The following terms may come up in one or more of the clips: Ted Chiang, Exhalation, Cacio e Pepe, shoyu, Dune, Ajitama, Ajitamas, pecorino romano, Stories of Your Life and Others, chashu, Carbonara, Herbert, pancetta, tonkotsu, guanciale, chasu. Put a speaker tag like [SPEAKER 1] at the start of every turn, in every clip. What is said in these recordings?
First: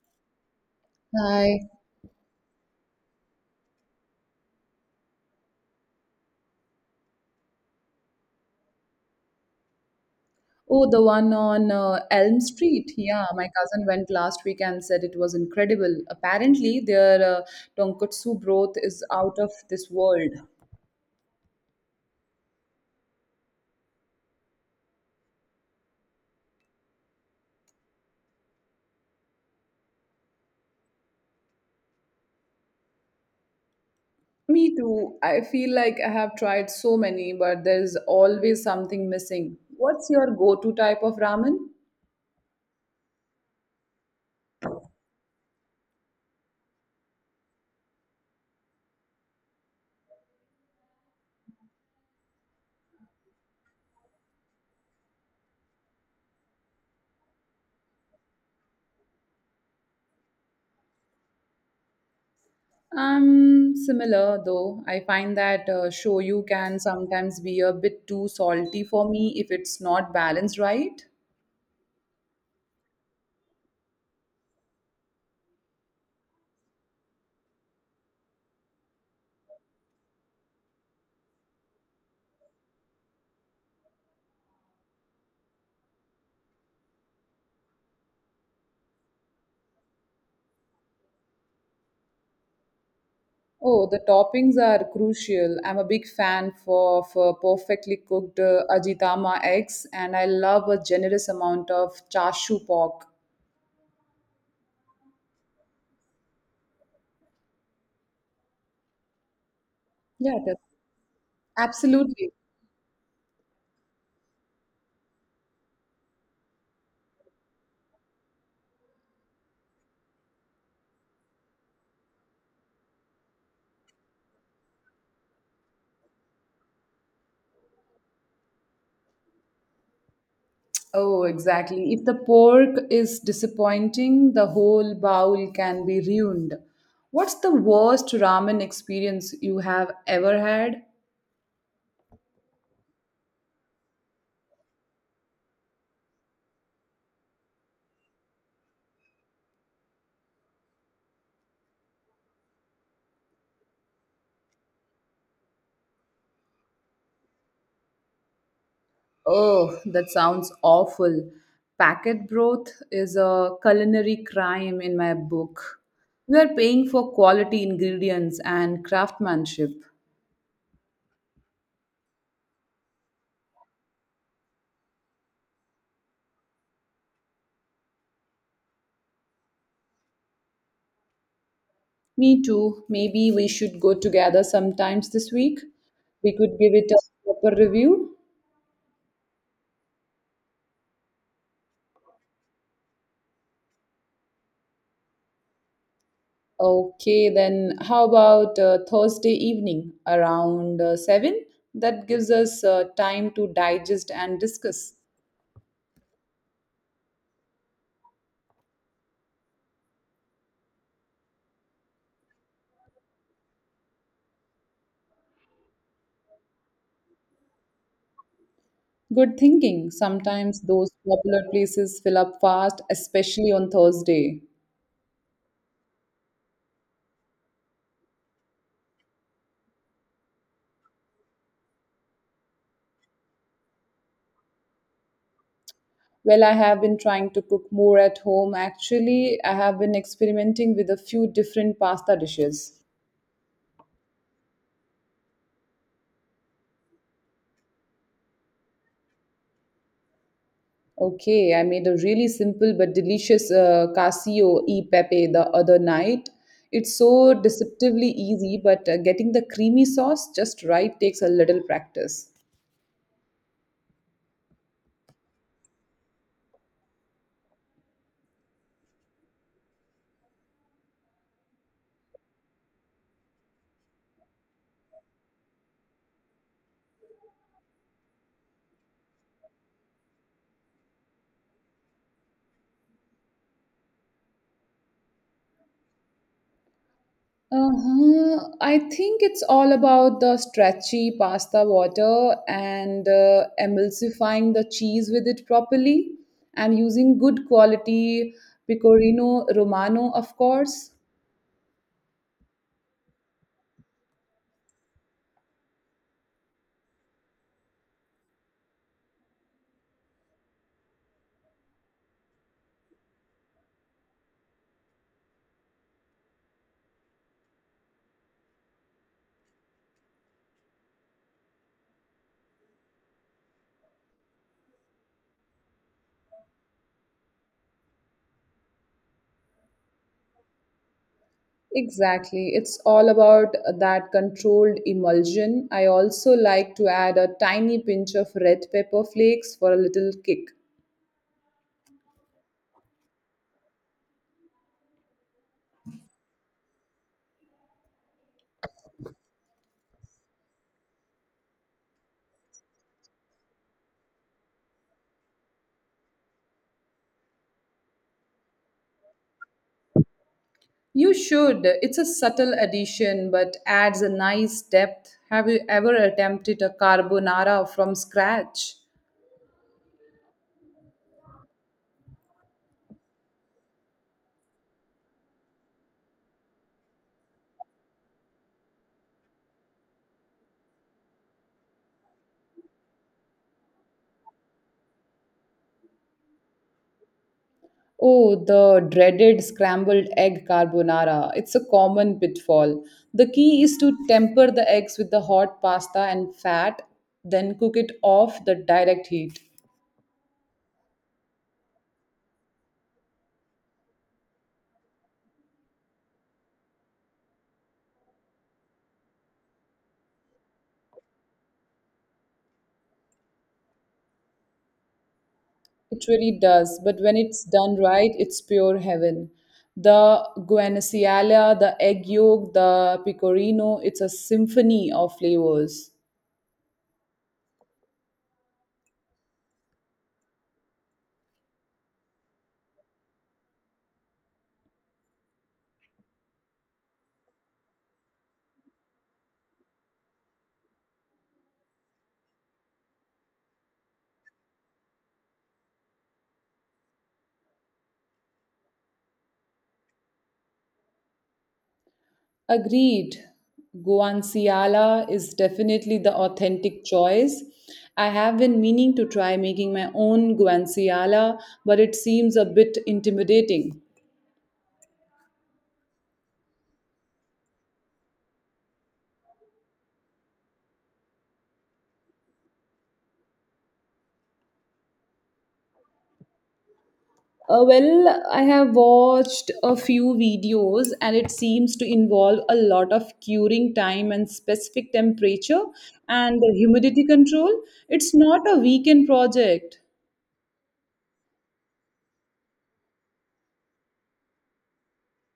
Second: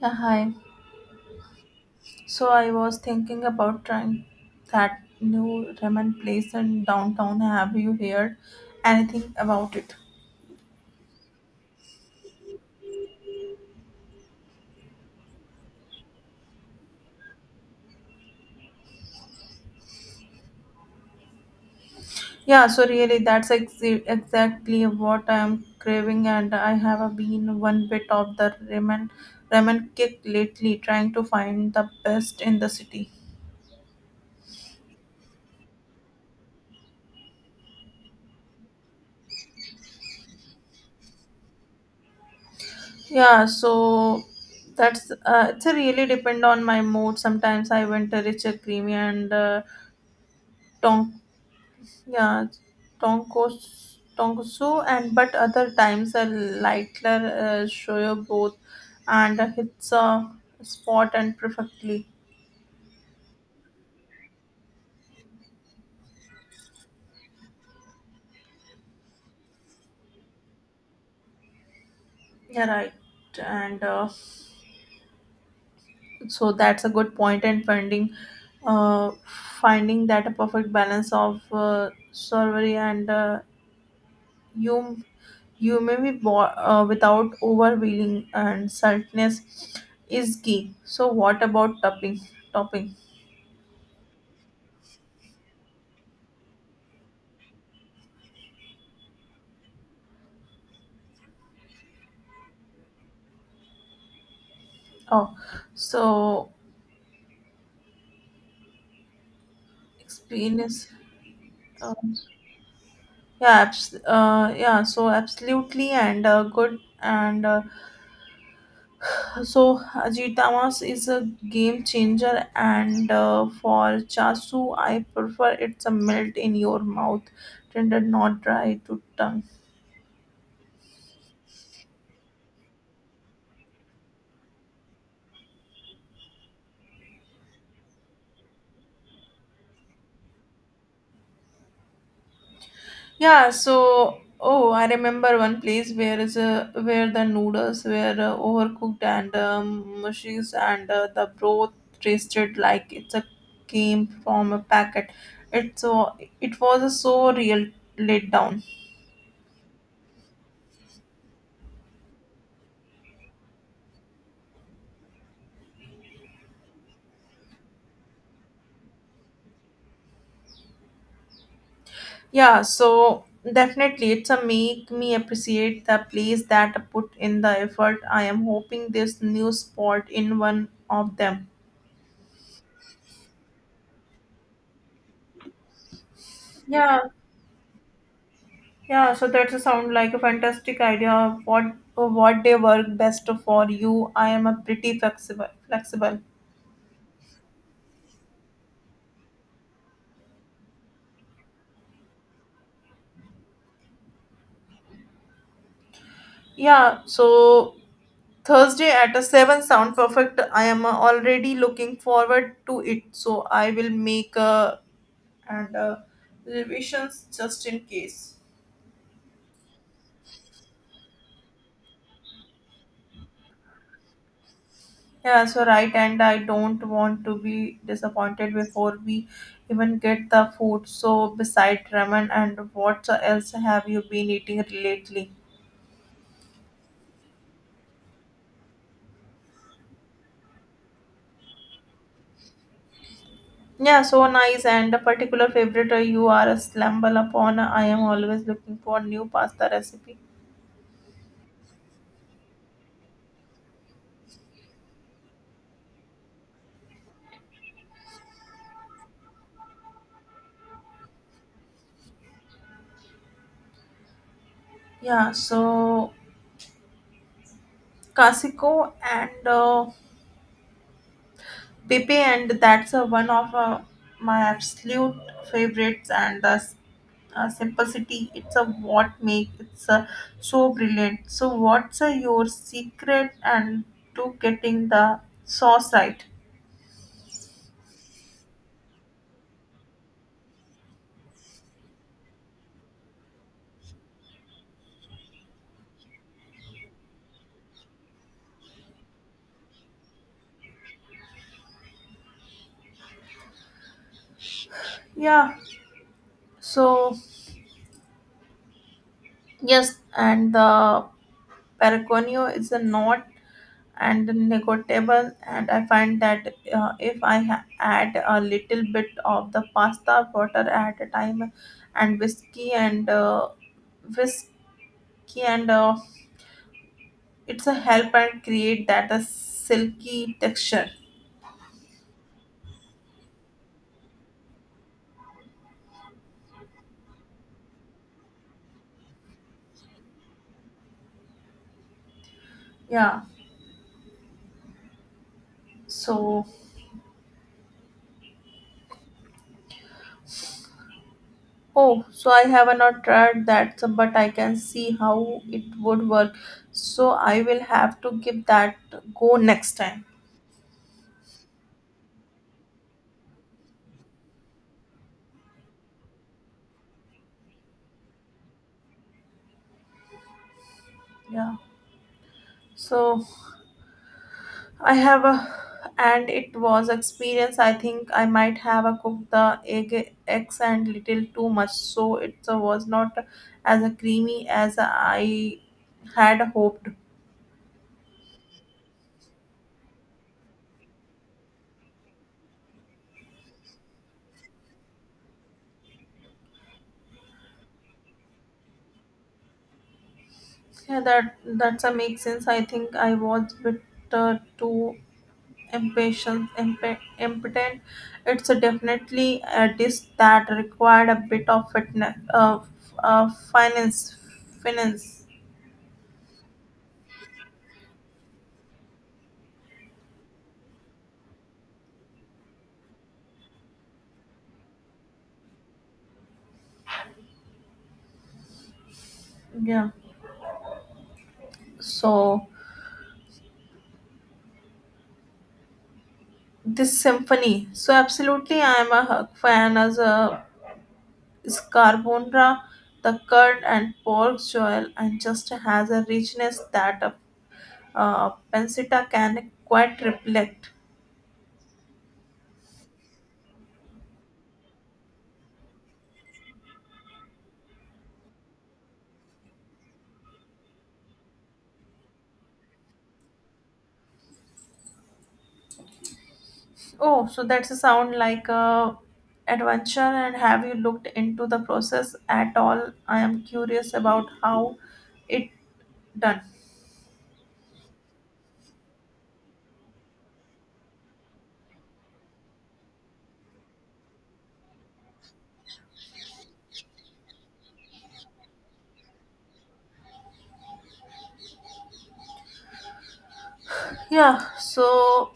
[SPEAKER 1] Yeah, hi.
[SPEAKER 2] Hi.
[SPEAKER 1] So I was thinking about trying that new ramen place in downtown. Have you heard anything about it?
[SPEAKER 2] Oh, the one on Elm Street. Yeah, my cousin went last week and said it was incredible. Apparently, their tonkotsu broth is out of this world.
[SPEAKER 1] Really, exactly what I'm craving, and I have been one bit of the ramen kick lately, trying to find the best in the city.
[SPEAKER 2] Me too. I feel like I have tried so many, but there's always something missing. What's your go-to type of ramen?
[SPEAKER 1] Yeah, so that's it's a really depend on my mood. Sometimes I want a richer creamy and Yeah, tonkosu, and but other times a lightler show both and hits a spot and perfectly.
[SPEAKER 2] Similar though. I find that shoyu can sometimes be a bit too salty for me if it's not balanced right.
[SPEAKER 1] Yeah, right. And so that's a good point and finding uh, finding that a perfect balance of surgery and you you may be without overwhelming and saltiness is key. So what about topping? Topping.
[SPEAKER 2] Oh, the toppings are crucial. I'm a big fan for perfectly cooked Ajitama eggs, and I love a generous amount of chashu pork.
[SPEAKER 1] Oh, so
[SPEAKER 2] Yeah,
[SPEAKER 1] explain
[SPEAKER 2] that's
[SPEAKER 1] is uh,
[SPEAKER 2] absolutely.
[SPEAKER 1] absolutely and good and so Ajitamas is a game changer and for chasu I prefer it's a melt in your mouth tender not dry to tongue.
[SPEAKER 2] Oh, exactly. If the pork is disappointing, the whole bowl can be ruined. What's the worst ramen experience you have ever had?
[SPEAKER 1] Oh, I remember one place where is a where the noodles were overcooked and mushy and the broth tasted like it's a came from a packet. It so it was a so real laid down.
[SPEAKER 2] Oh, that sounds awful. Packet broth is a culinary crime in my book. We are paying for quality ingredients and craftsmanship.
[SPEAKER 1] Yeah, so definitely it's a make me appreciate the place that put in the effort. I am hoping this new spot in one of them.
[SPEAKER 2] Me too. Maybe we should go together sometimes this week. We could give it
[SPEAKER 1] Yeah,
[SPEAKER 2] a proper review.
[SPEAKER 1] That's a sound like a fantastic idea of what day work best for you. I am a pretty flexible.
[SPEAKER 2] Okay, then how about Thursday evening around 7? That gives us time to digest and discuss.
[SPEAKER 1] Yeah, so Thursday at a seven sound perfect. I am already looking forward to it. So I will make and revisions just in case.
[SPEAKER 2] Good thinking. Sometimes those popular places fill up fast, especially on Thursday.
[SPEAKER 1] Right, and I don't want to be disappointed before we even get the food. So beside ramen and what else have you been eating lately?
[SPEAKER 2] Well, I have been trying to cook more at home. Actually, I have been experimenting with a few different pasta dishes.
[SPEAKER 1] Nice. And a particular favorite you are a stumble upon. I am always looking for new pasta recipe.
[SPEAKER 2] Okay, I made a really simple but delicious Casio e Pepe the other night. It's so deceptively easy, but getting the creamy sauce just right takes a little practice.
[SPEAKER 1] Yeah, so Casico and Pepe, and that's one of my absolute favorites. And simplicity, it's a what make it's so brilliant. So, what's your secret and to getting the sauce right?
[SPEAKER 2] Uh-huh. I think it's all about the stretchy pasta water and emulsifying the cheese with it properly and using good quality pecorino romano, of course.
[SPEAKER 1] Yeah, so yes, and the periconio is a not and negotiable and I find that if I ha- add a little bit of the pasta water at a time and whiskey and it's a help and create that a silky texture.
[SPEAKER 2] Exactly. It's all about that controlled emulsion. I also like to add a tiny pinch of red pepper flakes for a little kick.
[SPEAKER 1] yeah so oh I have not tried but I can see how it would work, so I will have to give that go next time.
[SPEAKER 2] You should. It's a subtle addition but adds a nice depth. Have you ever attempted a carbonara from scratch?
[SPEAKER 1] yeah so I have a, and it was experience. I think I might have a cooked the egg eggs and little too much, so it was not as creamy as I had hoped.
[SPEAKER 2] Oh, the dreaded scrambled egg carbonara. It's a common pitfall. The key is to temper the eggs with the hot pasta and fat, then cook it off the direct heat.
[SPEAKER 1] Yeah, that's a make sense. I think I was a bit too impotent. It's a definitely a dish that required a bit of fitness, finance.
[SPEAKER 2] It really does, but when it's done right, it's pure heaven. The guanaciala, the egg yolk, the pecorino, it's a symphony of flavors.
[SPEAKER 1] Yeah. So. This symphony. So absolutely, I am a Huck fan as a Scarbonra, the curd and pork joel, and just has a richness that a pancetta can quite reflect.
[SPEAKER 2] Agreed. Guanciale is definitely the authentic choice. I have been meaning to try making my own guanciale, but it seems a bit intimidating.
[SPEAKER 1] Oh, so that's a sound like a adventure. And have you looked into the process at all? I am curious about how it done.
[SPEAKER 2] Well, I have watched a few videos and it seems to involve a lot of curing time and specific temperature and the humidity control. It's not a weekend project.
[SPEAKER 1] Yeah, so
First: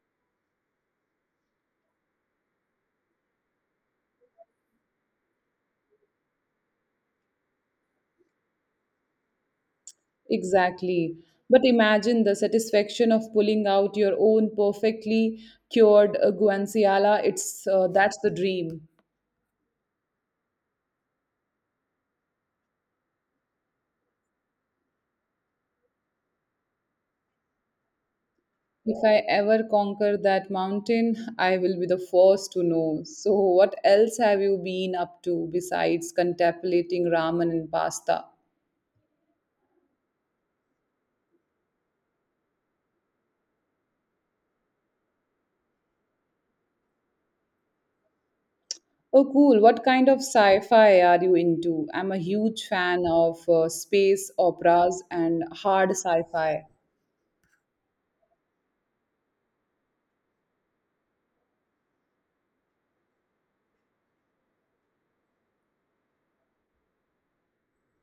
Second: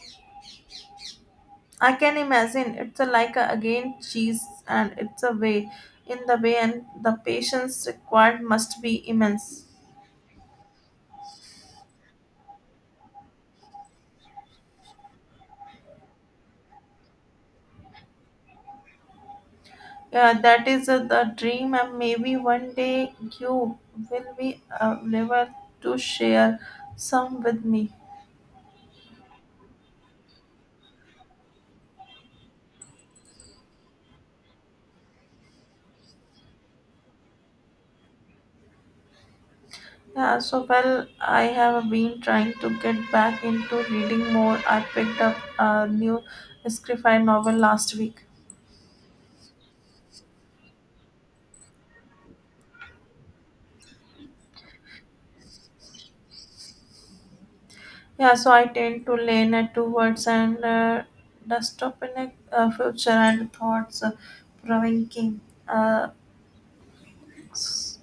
[SPEAKER 1] I can imagine it's a like a, again cheese and it's a way in the way and the patience required must be immense.
[SPEAKER 2] Exactly. But imagine the satisfaction of pulling out your own perfectly cured guanciale. It's That's the dream.
[SPEAKER 1] Yeah, that is the dream and maybe one day you will be able to share some with me.
[SPEAKER 2] If I ever conquer that mountain, I will be the first to know. So, what else have you been up to besides contemplating ramen and pasta?
[SPEAKER 1] Well, I have been trying to get back into reading more. I picked up a new sci-fi novel last week.
[SPEAKER 2] Oh, cool. What kind of sci fi are you into? I'm a huge fan of space operas and hard sci fi.
[SPEAKER 1] I tend to lean it towards and dystopian future and thoughts provoking uh, s-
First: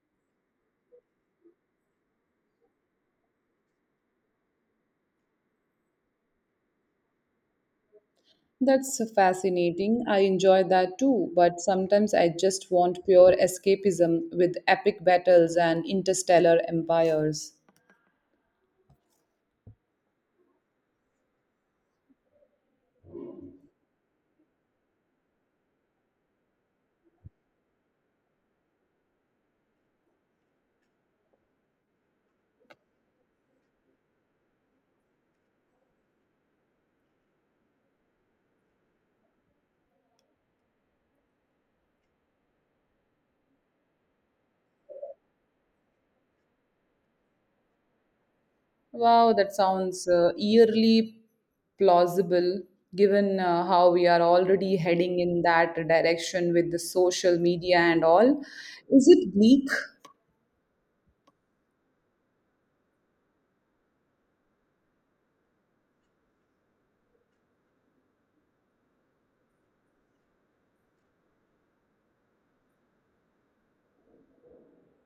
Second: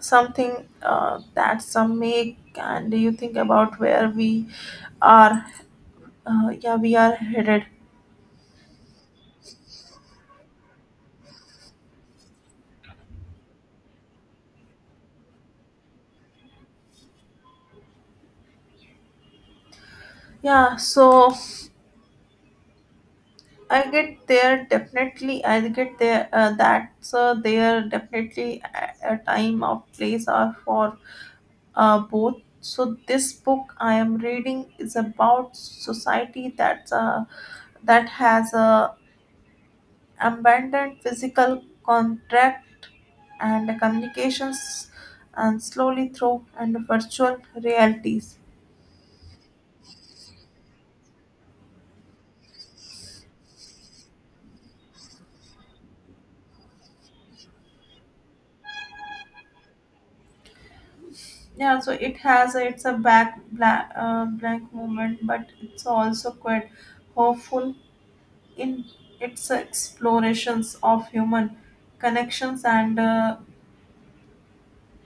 [SPEAKER 1] something that some make. And you think about where we are? Yeah, we are headed.
[SPEAKER 2] That's fascinating. I enjoy that too, but sometimes I just want pure escapism with epic battles and interstellar empires.
[SPEAKER 1] Yeah, so I get there definitely. I get there. That's there definitely a time of place or for both. So this book I am reading is about society that's that has a abandoned physical contract and communications and slowly through and virtual realities.
[SPEAKER 2] Wow, that sounds eerily plausible given how we are already heading in that direction with the social media and all. Is it bleak?
[SPEAKER 1] It has a, it's a back blank moment, but it's also quite hopeful in its explorations of human connections and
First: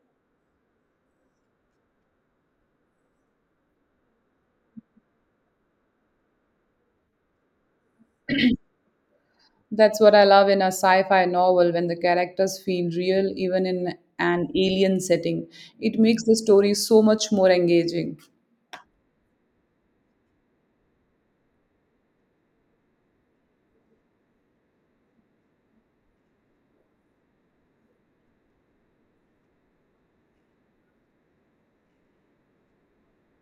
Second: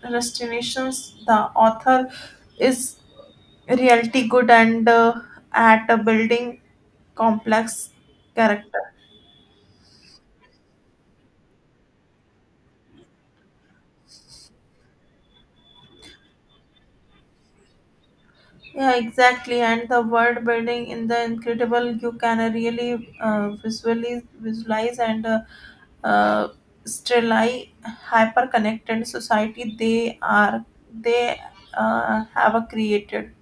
[SPEAKER 1] Destinations, the author is reality good and at a building complex character.
[SPEAKER 2] That's what I love in a sci fi novel when the characters feel real, even in an alien setting. It makes the story so much more engaging.
[SPEAKER 1] Yeah, exactly. And the world building in the incredible, you can really visually visualize and uh, sterilize hyper connected society they have a created.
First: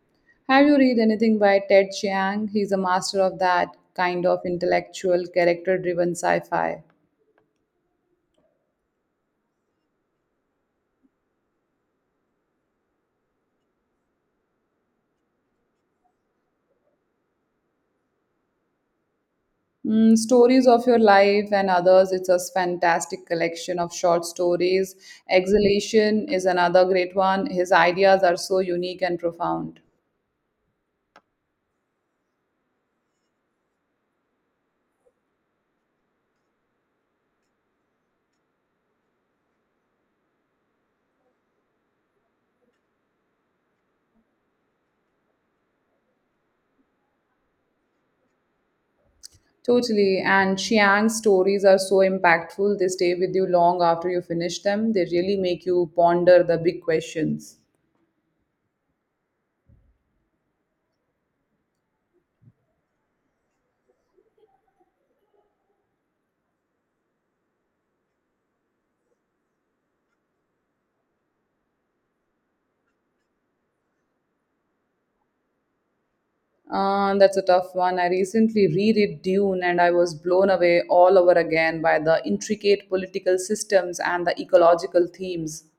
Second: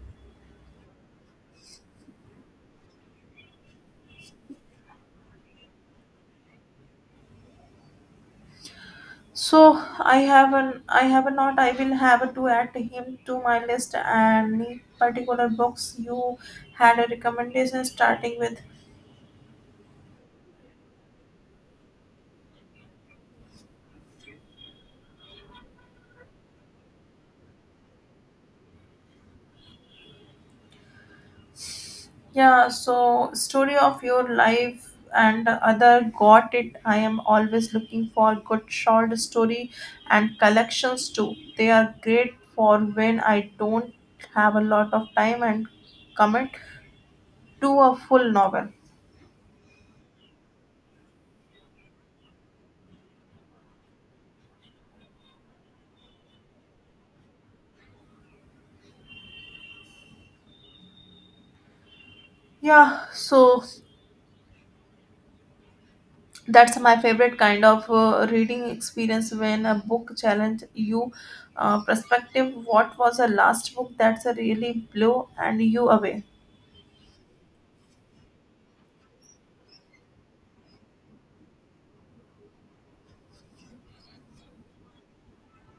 [SPEAKER 2] Have you read anything by Ted Chiang? He's a master of that kind of intellectual, character driven sci fi.
[SPEAKER 1] So I have an I have a not I will have to add him to my list. And any particular books you had a recommendation starting with?
[SPEAKER 2] Mm, stories of your life and others. It's a fantastic collection of short stories. Exhalation is another great one. His ideas are so unique and profound.
[SPEAKER 1] Story of your life and other got it. I am always looking for good short story and collections too. They are great for when I don't have a lot of time and commit to a full novel.
[SPEAKER 2] Totally. And Chiang's stories are so impactful. They stay with you long after you finish them. They really make you ponder the big questions.
[SPEAKER 1] yeah so that's my favorite kind of reading experience when a book challenge you perspective. What was the last book that's a really blew and you away?
[SPEAKER 2] That's a tough one. I recently reread Dune and I was blown away all over again by the intricate political systems and the ecological themes.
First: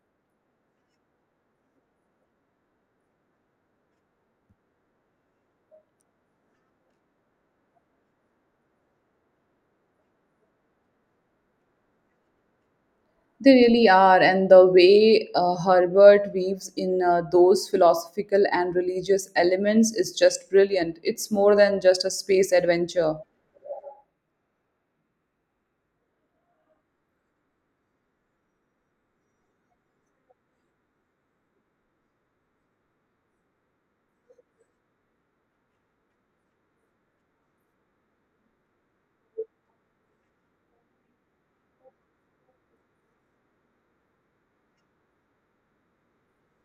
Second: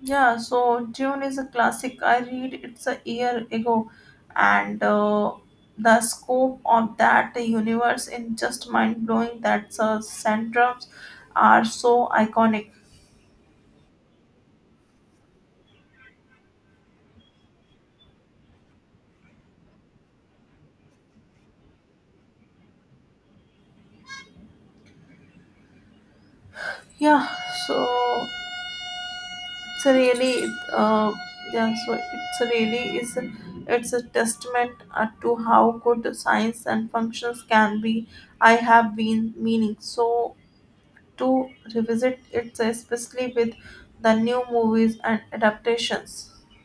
[SPEAKER 1] June is a classic, I read it's a year ago and the scope of that universe is just mind blowing. That centrums are so iconic.
[SPEAKER 2] They really are, and the way Herbert weaves in those philosophical and religious elements is just brilliant. It's more than just a space adventure.
[SPEAKER 1] yeah so it's a really it's a really is it's a testament to how good science and functions can be. I have been meaning to revisit it, especially with the new movies and adaptations.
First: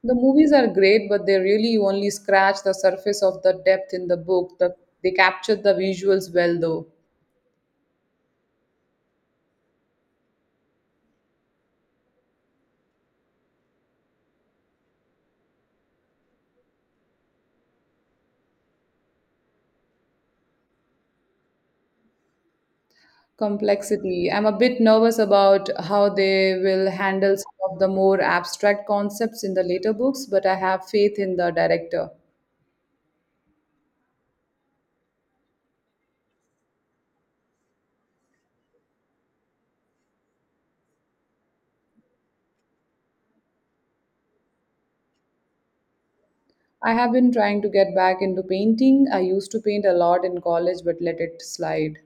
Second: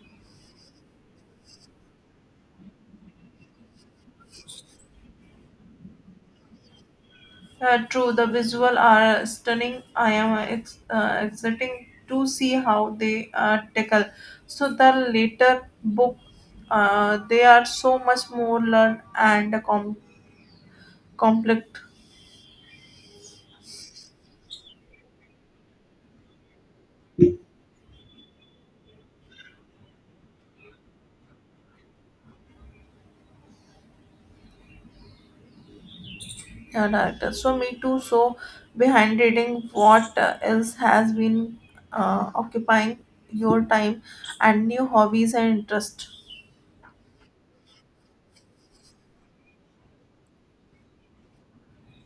[SPEAKER 2] The movies are great, but they really only scratch the surface of the depth in the book. They captured the visuals well, though.
[SPEAKER 1] True, the visual are stunning. I am exciting to see how they tackle so the later book. They are so much more learned and complex.
[SPEAKER 2] Complexity. I'm a bit nervous about how they will handle some of the more abstract concepts in the later books, but I have faith in the director.
[SPEAKER 1] Yeah, right. So me too. So behind reading what else has been occupying your time and new hobbies and interest.
[SPEAKER 2] I have been trying to get back into painting. I used to paint a lot in college but let it slide.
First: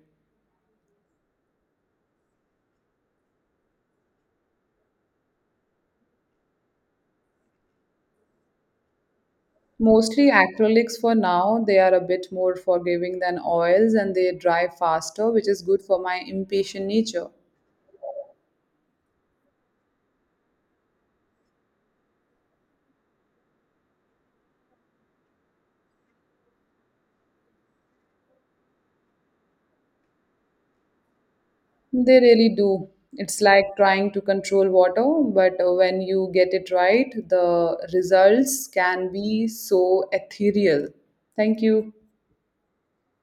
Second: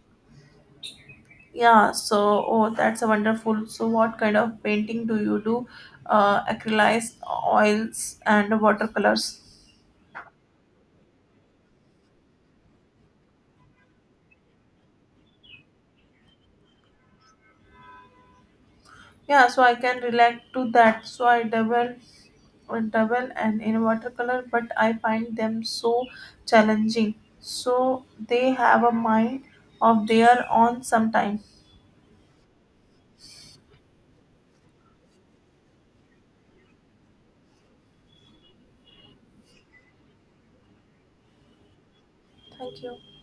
[SPEAKER 1] Yeah. So oh, that's a wonderful. So what kind of painting do you do? Acrylics, oils, and watercolors.
[SPEAKER 2] Mostly acrylics for now. They are a bit more forgiving than oils and they dry faster, which is good for my impatient nature.
[SPEAKER 1] I can relate to that. So I double and in watercolor, but I find them so challenging. So they have a mind of their own sometimes.
[SPEAKER 2] They really do. It's like trying to control water, but when you get it right, the results can be so ethereal. Thank you.
[SPEAKER 1] Thank you.